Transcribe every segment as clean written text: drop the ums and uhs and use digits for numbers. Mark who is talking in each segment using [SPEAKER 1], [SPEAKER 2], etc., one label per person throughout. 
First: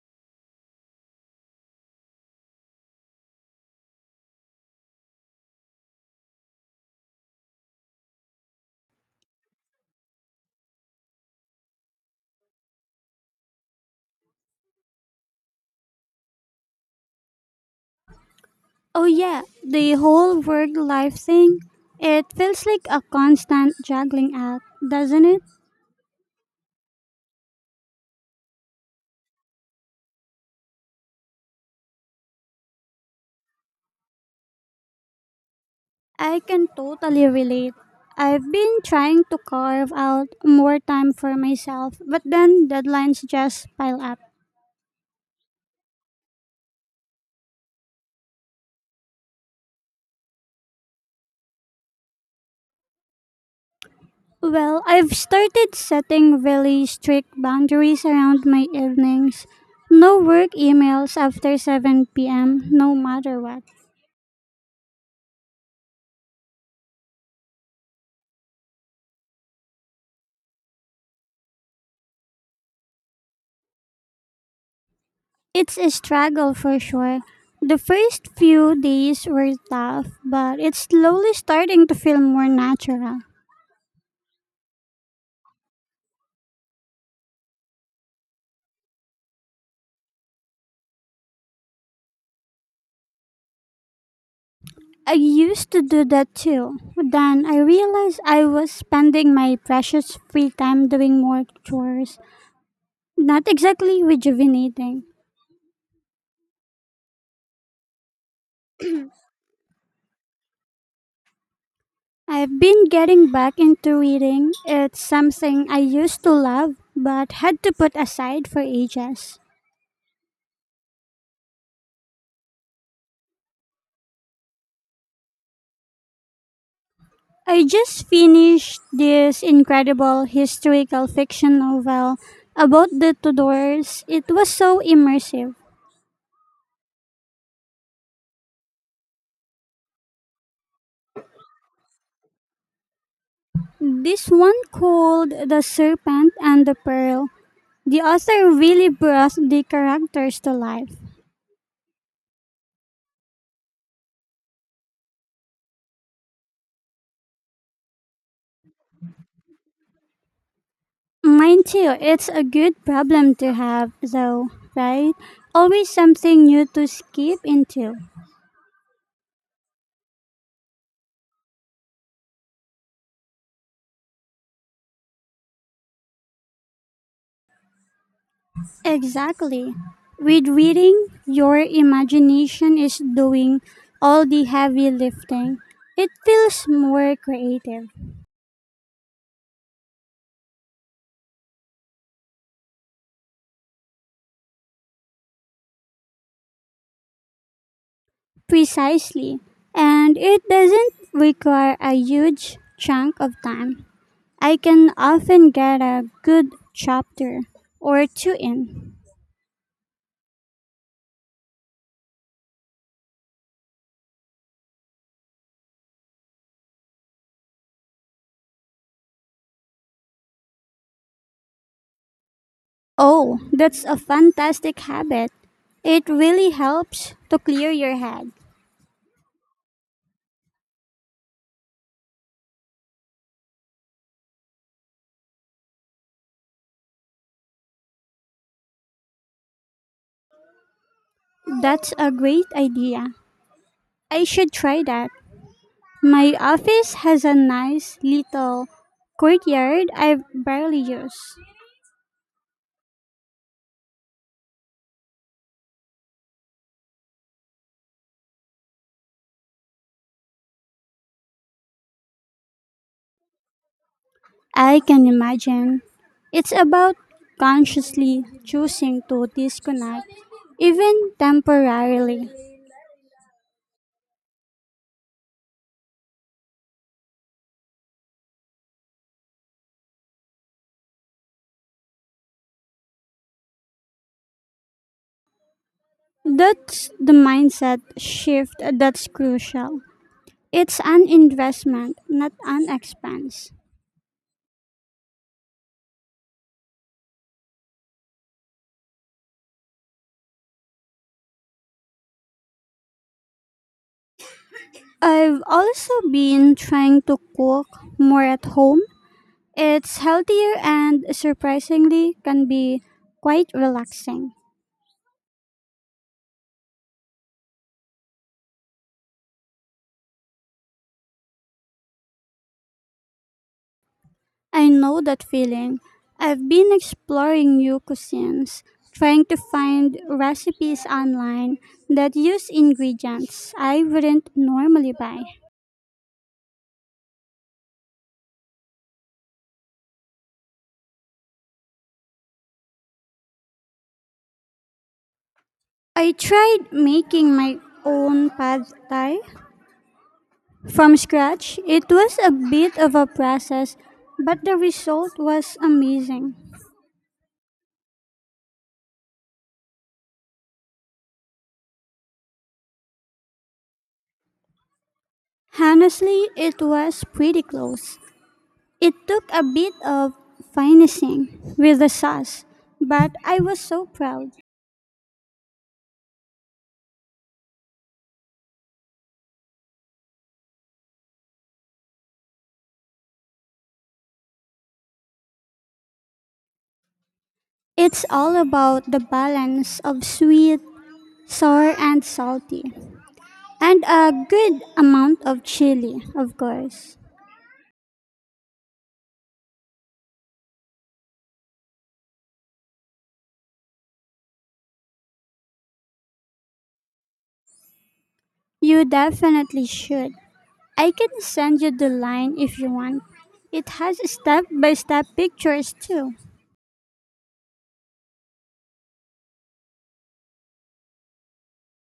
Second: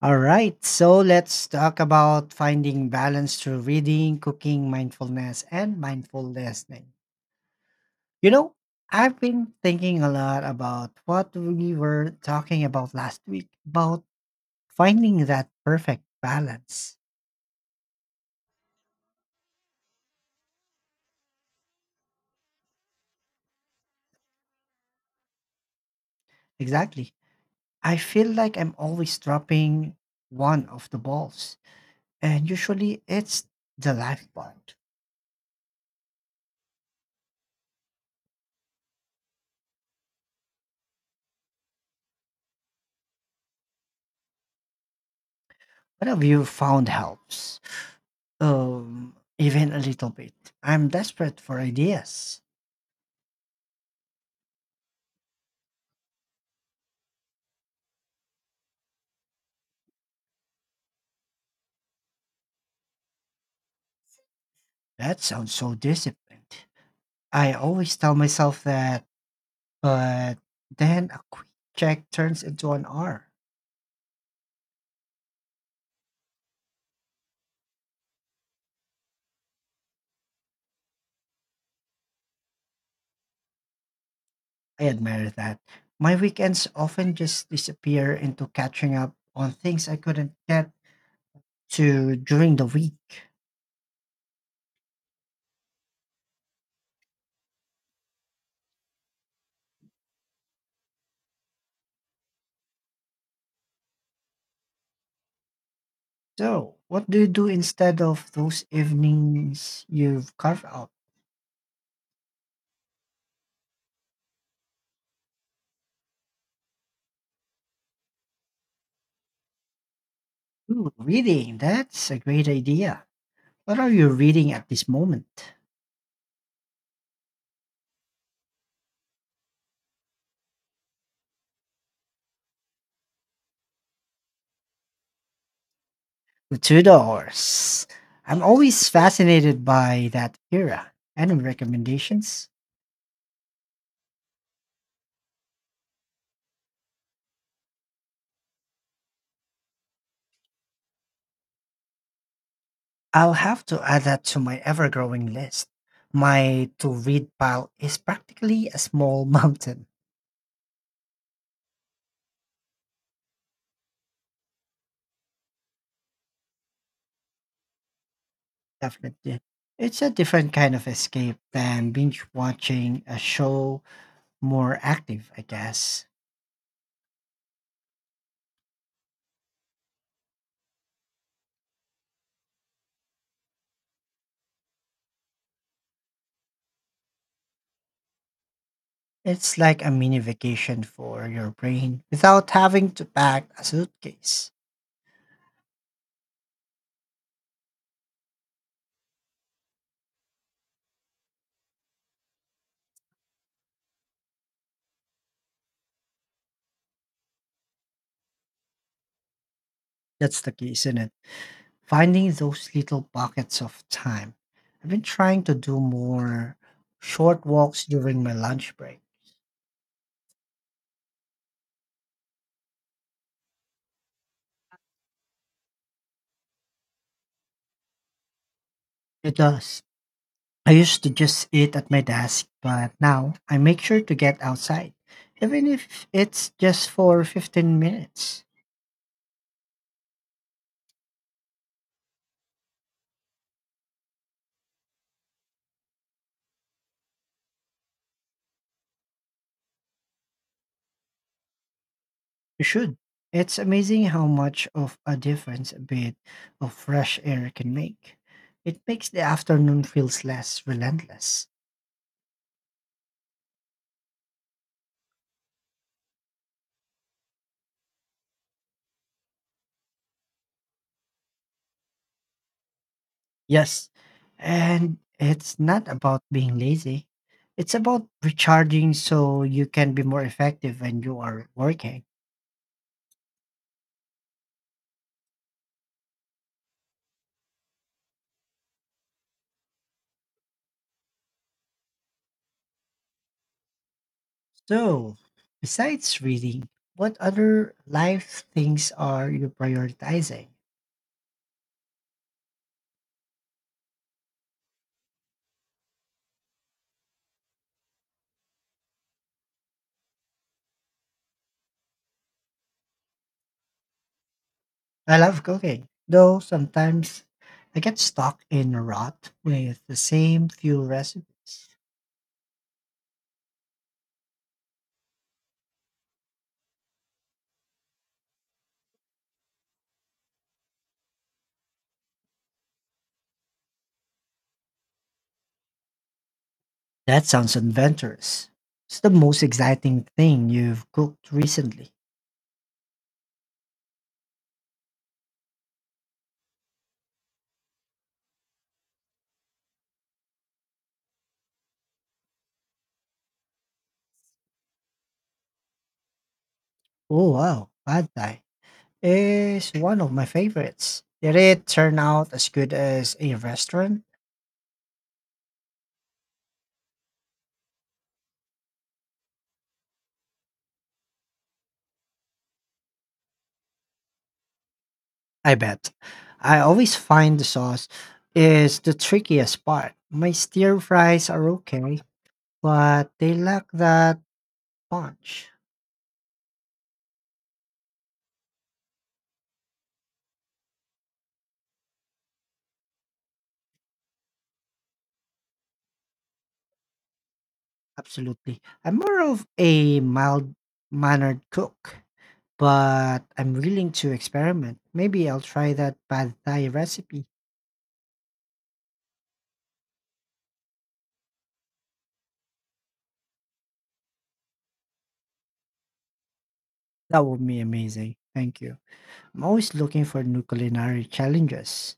[SPEAKER 1] All right, so let's talk about finding balance through reading, cooking, mindfulness, and mindful listening. You know, I've been thinking a lot about what we were talking about last week about finding that perfect balance.
[SPEAKER 2] Oh, yeah, the whole work life thing. It feels like a constant juggling act, doesn't it?
[SPEAKER 1] Exactly. I feel like I'm always dropping one of the balls, and usually it's the life part.
[SPEAKER 2] I can totally relate. I've been trying to carve out more time for myself, but then deadlines just pile up.
[SPEAKER 1] What have you found helps? Even a little bit. I'm desperate for ideas.
[SPEAKER 2] Well, I've started setting really strict boundaries around my evenings. No work emails after 7 p.m., no matter what.
[SPEAKER 1] That sounds so disciplined. I always tell myself that, but then a quick check turns into an hour.
[SPEAKER 2] It's a struggle for sure. The first few days were tough, but it's slowly starting to feel more natural.
[SPEAKER 1] I admire that. My weekends often just disappear into catching up on things I couldn't get to during the week.
[SPEAKER 2] I used to do that too. Then I realized I was spending my precious free time doing more chores, not exactly rejuvenating.
[SPEAKER 1] So, what do you do instead of those evenings you've carved out?
[SPEAKER 2] I've been getting back into reading. It's something I used to love but had to put aside for ages.
[SPEAKER 1] Ooh, reading. That's a great idea. What are you reading at this moment?
[SPEAKER 2] I just finished this incredible historical fiction novel about the Tudors. It was so immersive.
[SPEAKER 1] The Tudors. I'm always fascinated by that era. Any recommendations?
[SPEAKER 2] This one called The Serpent and the Pearl. The author really brought the characters to life.
[SPEAKER 1] I'll have to add that to my ever growing list. My to read pile is practically a small mountain.
[SPEAKER 2] Mine too. It's a good problem to have, though, right? Always something new to skip into.
[SPEAKER 1] Definitely. It's a different kind of escape than binge watching a show, more active, I guess.
[SPEAKER 2] Exactly. With reading, your imagination is doing all the heavy lifting. It feels more creative.
[SPEAKER 1] It's like a mini vacation for your brain without having to pack a suitcase.
[SPEAKER 2] Precisely. And it doesn't require a huge chunk of time. I can often get a good chapter or two in.
[SPEAKER 1] That's the key, isn't it? Finding those little pockets of time. I've been trying to do more short walks during my lunch break.
[SPEAKER 2] Oh, that's a fantastic habit. It really helps to clear your head.
[SPEAKER 1] It does. I used to just eat at my desk, but now I make sure to get outside, even if it's just for 15 minutes.
[SPEAKER 2] That's a great idea. I should try that. My office has a nice little courtyard I barely use.
[SPEAKER 1] You should. It's amazing how much of a difference a bit of fresh air can make. It makes the afternoon feels less relentless.
[SPEAKER 2] I can imagine. It's about consciously choosing to disconnect, even temporarily.
[SPEAKER 1] Yes. And it's not about being lazy. It's about recharging so you can be more effective when you are working.
[SPEAKER 2] That's the mindset shift that's crucial. It's an investment, not an expense.
[SPEAKER 1] So, besides reading, what other life things are you prioritizing?
[SPEAKER 2] I've also been trying to cook more at home. It's healthier and surprisingly can be quite relaxing.
[SPEAKER 1] I love cooking, though sometimes I get stuck in a rut with the same few recipes.
[SPEAKER 2] I know that feeling. I've been exploring new cuisines, trying to find recipes online that use ingredients I wouldn't normally buy.
[SPEAKER 1] That sounds adventurous. What's the most exciting thing you've cooked recently?
[SPEAKER 2] I tried making my own pad thai from scratch. It was a bit of a process, but the result was amazing.
[SPEAKER 1] Oh, wow. Pad Thai is one of my favorites. Did it turn out as good as a restaurant?
[SPEAKER 2] Honestly, it was pretty close. It took a bit of finessing with the sauce, but I was so proud.
[SPEAKER 1] I bet. I always find the sauce is the trickiest part. My stir fries are okay, but they lack that punch.
[SPEAKER 2] It's all about the balance of sweet, sour, and salty. And a good amount of chili, of course.
[SPEAKER 1] Absolutely. I'm more of a mild mannered cook, but I'm willing to experiment. Maybe I'll try that pad thai recipe.
[SPEAKER 2] You definitely should. I can send you the line if you want. It has step by step pictures too.
[SPEAKER 1] That would be amazing. Thank you. I'm always looking for new culinary challenges.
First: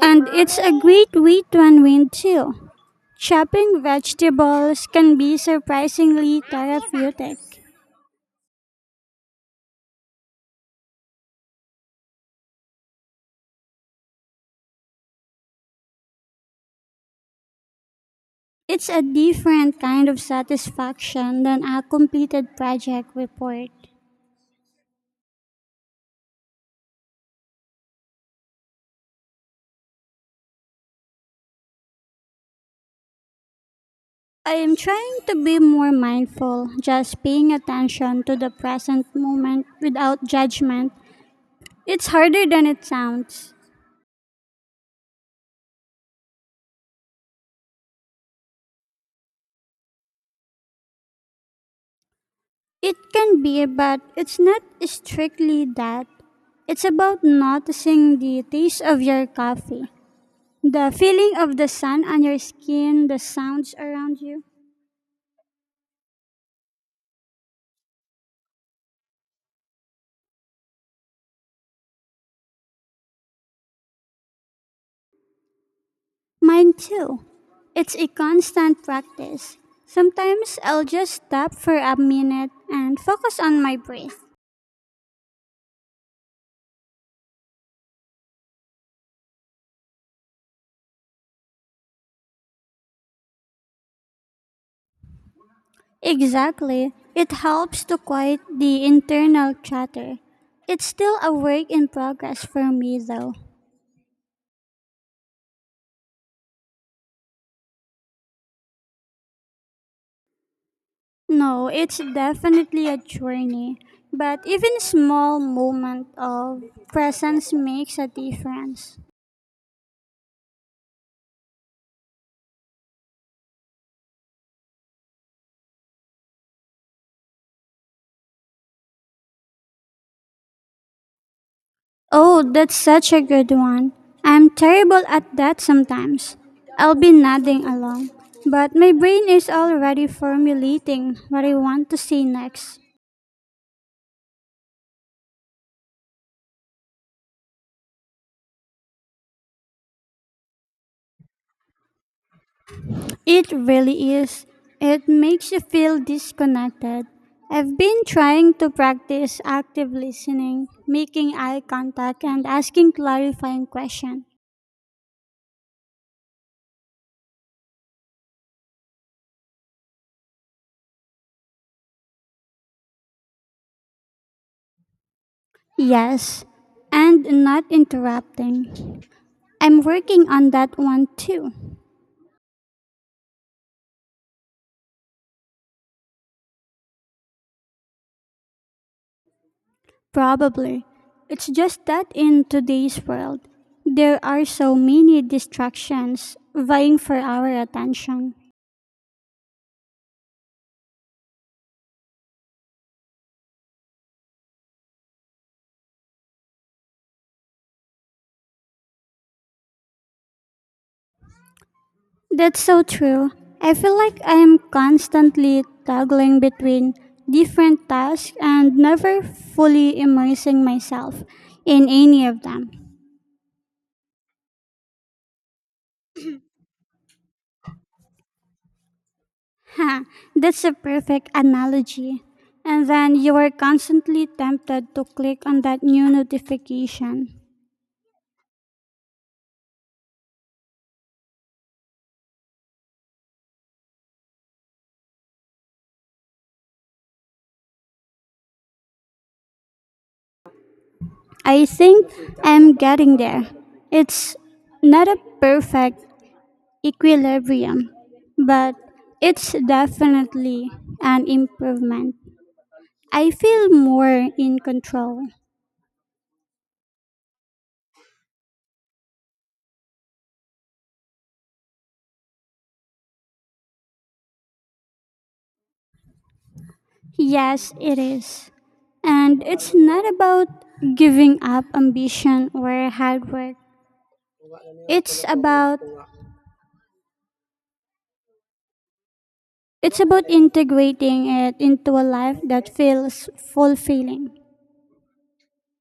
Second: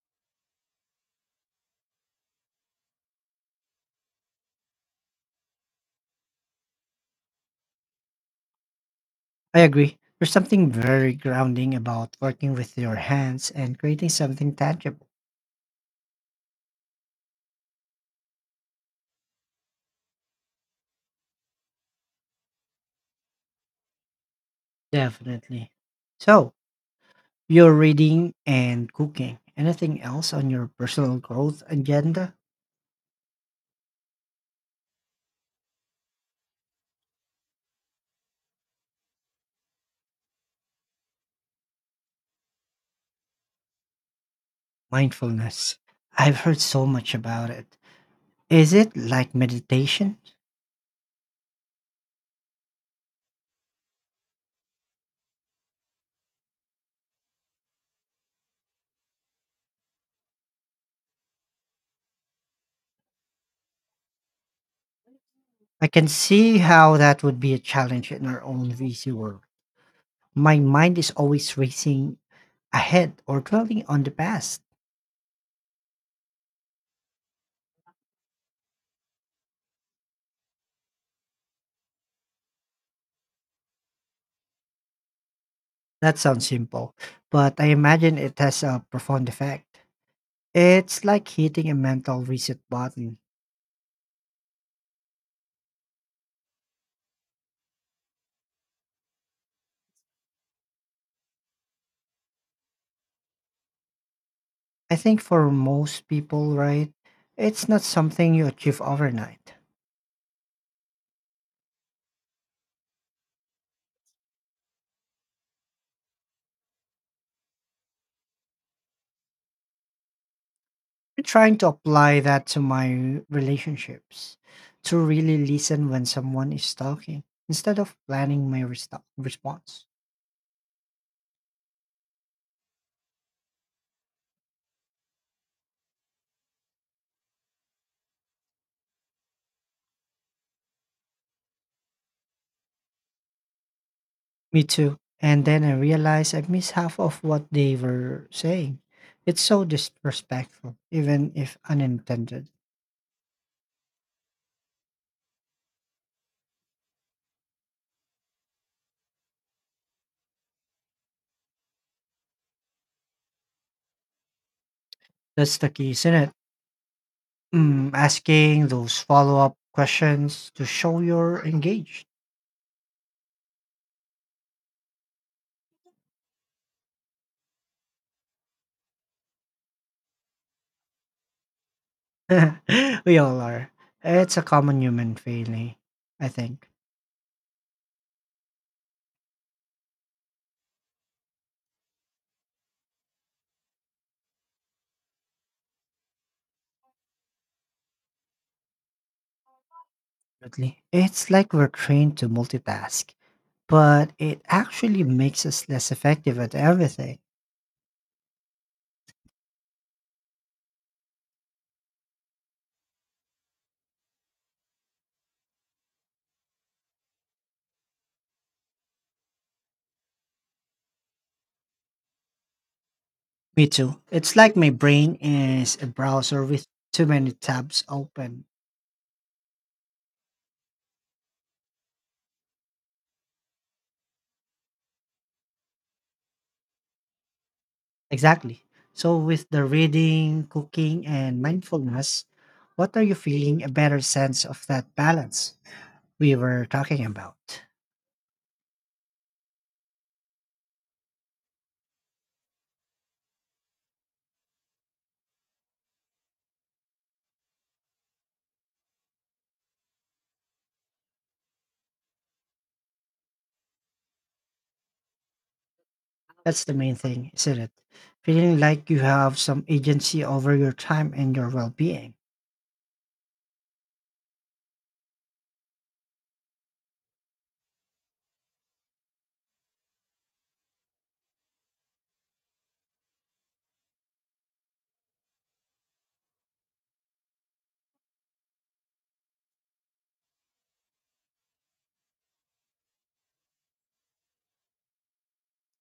[SPEAKER 2] And it's a great way to unwind too. Chopping vegetables can be surprisingly therapeutic.
[SPEAKER 1] I agree. There's something very grounding about working with your hands and creating something tangible.
[SPEAKER 2] It's a different kind of satisfaction than a completed project report.
[SPEAKER 1] Definitely. So, you're reading and cooking. Anything else on your personal growth agenda?
[SPEAKER 2] I am trying to be more mindful, just paying attention to the present moment without judgment. It's harder than it sounds.
[SPEAKER 1] Mindfulness. I've heard so much about it. Is it like meditation?
[SPEAKER 2] It can be, but it's not strictly that. It's about noticing the taste of your coffee, the feeling of the sun on your skin, the sounds around you.
[SPEAKER 1] I can see how that would be a challenge in our own busy world. My mind is always racing ahead or dwelling on the past.
[SPEAKER 2] Mine too. It's a constant practice. Sometimes I'll just stop for a minute and focus on my breath.
[SPEAKER 1] That sounds simple, but I imagine it has a profound effect. It's like hitting a mental reset button.
[SPEAKER 2] Exactly. It helps to quiet the internal chatter. It's still a work in progress for me, though.
[SPEAKER 1] I think for most people, right, it's not something you achieve overnight.
[SPEAKER 2] No, it's definitely a journey, but even small moment of presence makes a difference.
[SPEAKER 1] I'm trying to apply that to my relationships, to really listen when someone is talking instead of planning my response.
[SPEAKER 2] Oh, that's such a good one. I'm terrible at that sometimes. I'll be nodding along, but my brain is already formulating what I want to say next.
[SPEAKER 1] Me too. And then I realized I missed half of what they were saying. It's so disrespectful, even if unintended.
[SPEAKER 2] It really is. It makes you feel disconnected. I've been trying to practice active listening, making eye contact, and asking clarifying questions.
[SPEAKER 1] That's the key, isn't it? Asking those follow up questions to show you're engaged.
[SPEAKER 2] Yes, and not interrupting. I'm working on that one too.
[SPEAKER 1] We all are. It's a common human failing, I think.
[SPEAKER 2] Probably. It's just that in today's world, there are so many distractions vying for our attention.
[SPEAKER 1] Really. It's like we're trained to multitask, but it actually makes us less effective at everything.
[SPEAKER 2] That's so true. I feel like I am constantly toggling between different tasks and never fully immersing myself in any of them.
[SPEAKER 1] Me too. It's like my brain is a browser with too many tabs open.
[SPEAKER 2] Ha, that's a perfect analogy. And then you are constantly tempted to click on that new notification.
[SPEAKER 1] Exactly. So, with the reading, cooking, and mindfulness, what are you feeling a better sense of that balance we were talking about?
[SPEAKER 2] I think I'm getting there. It's not a perfect equilibrium, but it's definitely an improvement. I feel more in control.
[SPEAKER 1] That's the main thing, isn't it? Feeling like you have some agency over your time and your well being.
[SPEAKER 2] Yes, it is. And it's not about giving up ambition or hard work. It's about it's about integrating it into a life that feels fulfilling.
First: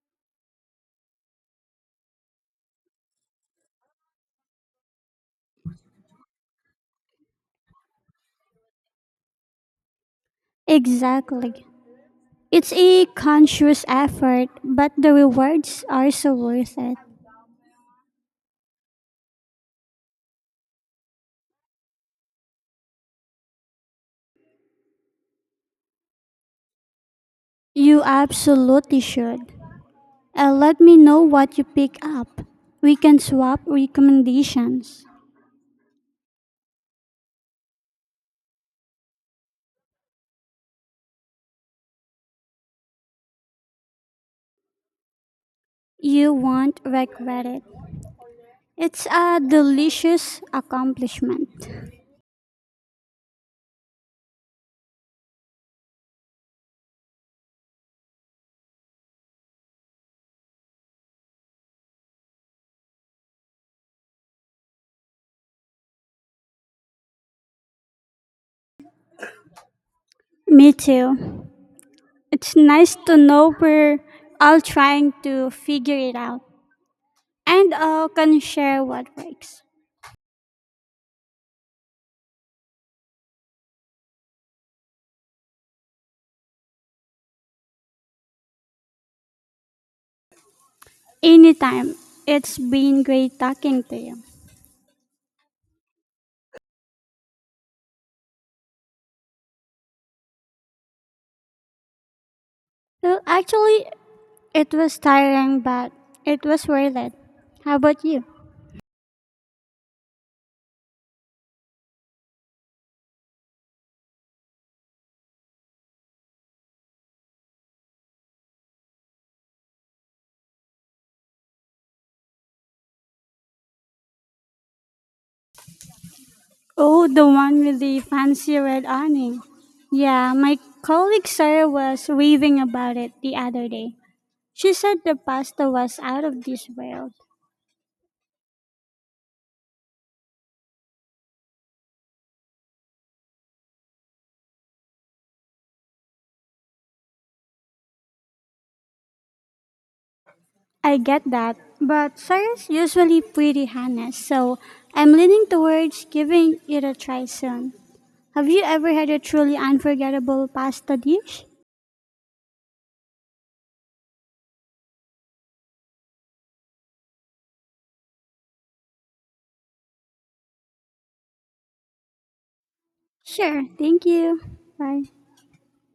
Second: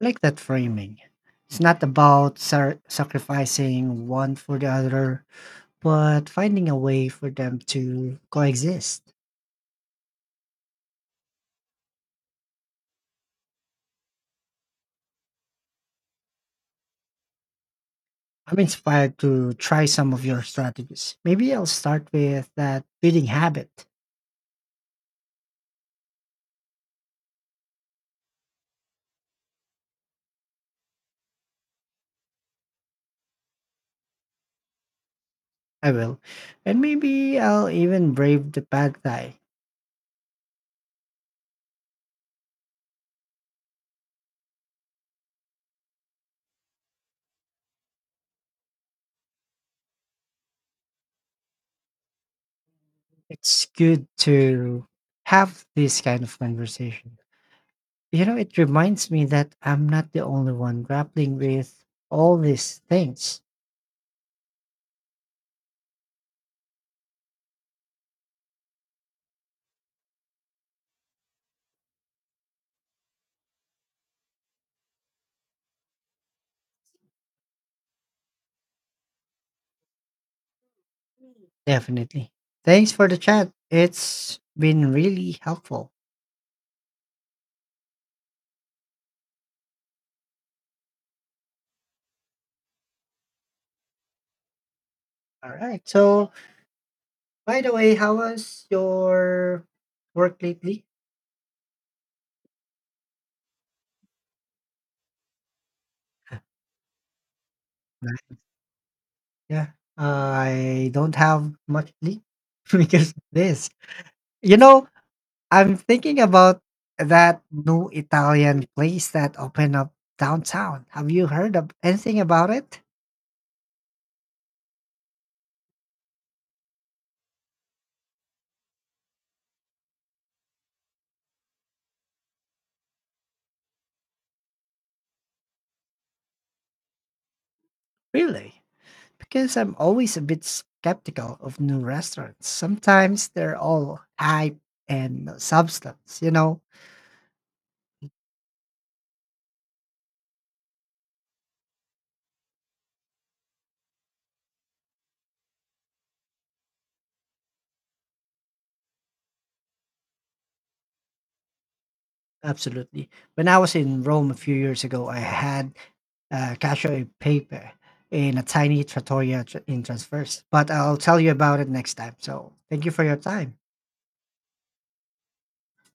[SPEAKER 1] Like that framing. It's not about sacrificing one for the other, but finding a way for them to coexist.
[SPEAKER 2] Exactly. It's a conscious effort, but the rewards are so worth it.
[SPEAKER 1] I'm inspired to try some of your strategies. Maybe I'll start with that reading habit.
[SPEAKER 2] You absolutely should. Let me know what you pick up. We can swap recommendations.
[SPEAKER 1] I will. And maybe I'll even brave the bad guy.
[SPEAKER 2] You won't regret it. It's a delicious accomplishment.
[SPEAKER 1] It's good to have this kind of conversation. It reminds me that I'm not the only one grappling with all these things.
[SPEAKER 2] Me too. It's nice to know we're all trying to figure it out and all can share what works.
[SPEAKER 1] Definitely. Thanks for the chat. It's been really helpful.
[SPEAKER 2] Anytime. It's been great talking to you.
[SPEAKER 1] All right. So, by the way, how was your work lately?
[SPEAKER 2] Well, actually, it was tiring, but it was worth it. How about you?
[SPEAKER 1] Right. Yeah. I don't have much sleep because of this. You know, I'm thinking about that new Italian place that opened up downtown. Have you heard of anything about it?
[SPEAKER 2] Oh, the one with the fancy red awning. Yeah, my colleague Sarah was raving about it the other day. She said the pasta was out of this world.
[SPEAKER 1] Really? Because I'm always a bit skeptical of new restaurants. Sometimes they're all hype and no substance, you know?
[SPEAKER 2] I get that, but Sarah's usually pretty honest, so I'm leaning towards giving it a try soon. Have you ever had a truly unforgettable pasta dish?
[SPEAKER 1] Absolutely. When I was in Rome a few years ago, I had cacio e pepe in a tiny trattoria in Transverse. But I'll tell you about it next time. So thank you for your time.
[SPEAKER 2] Sure, thank you. Bye.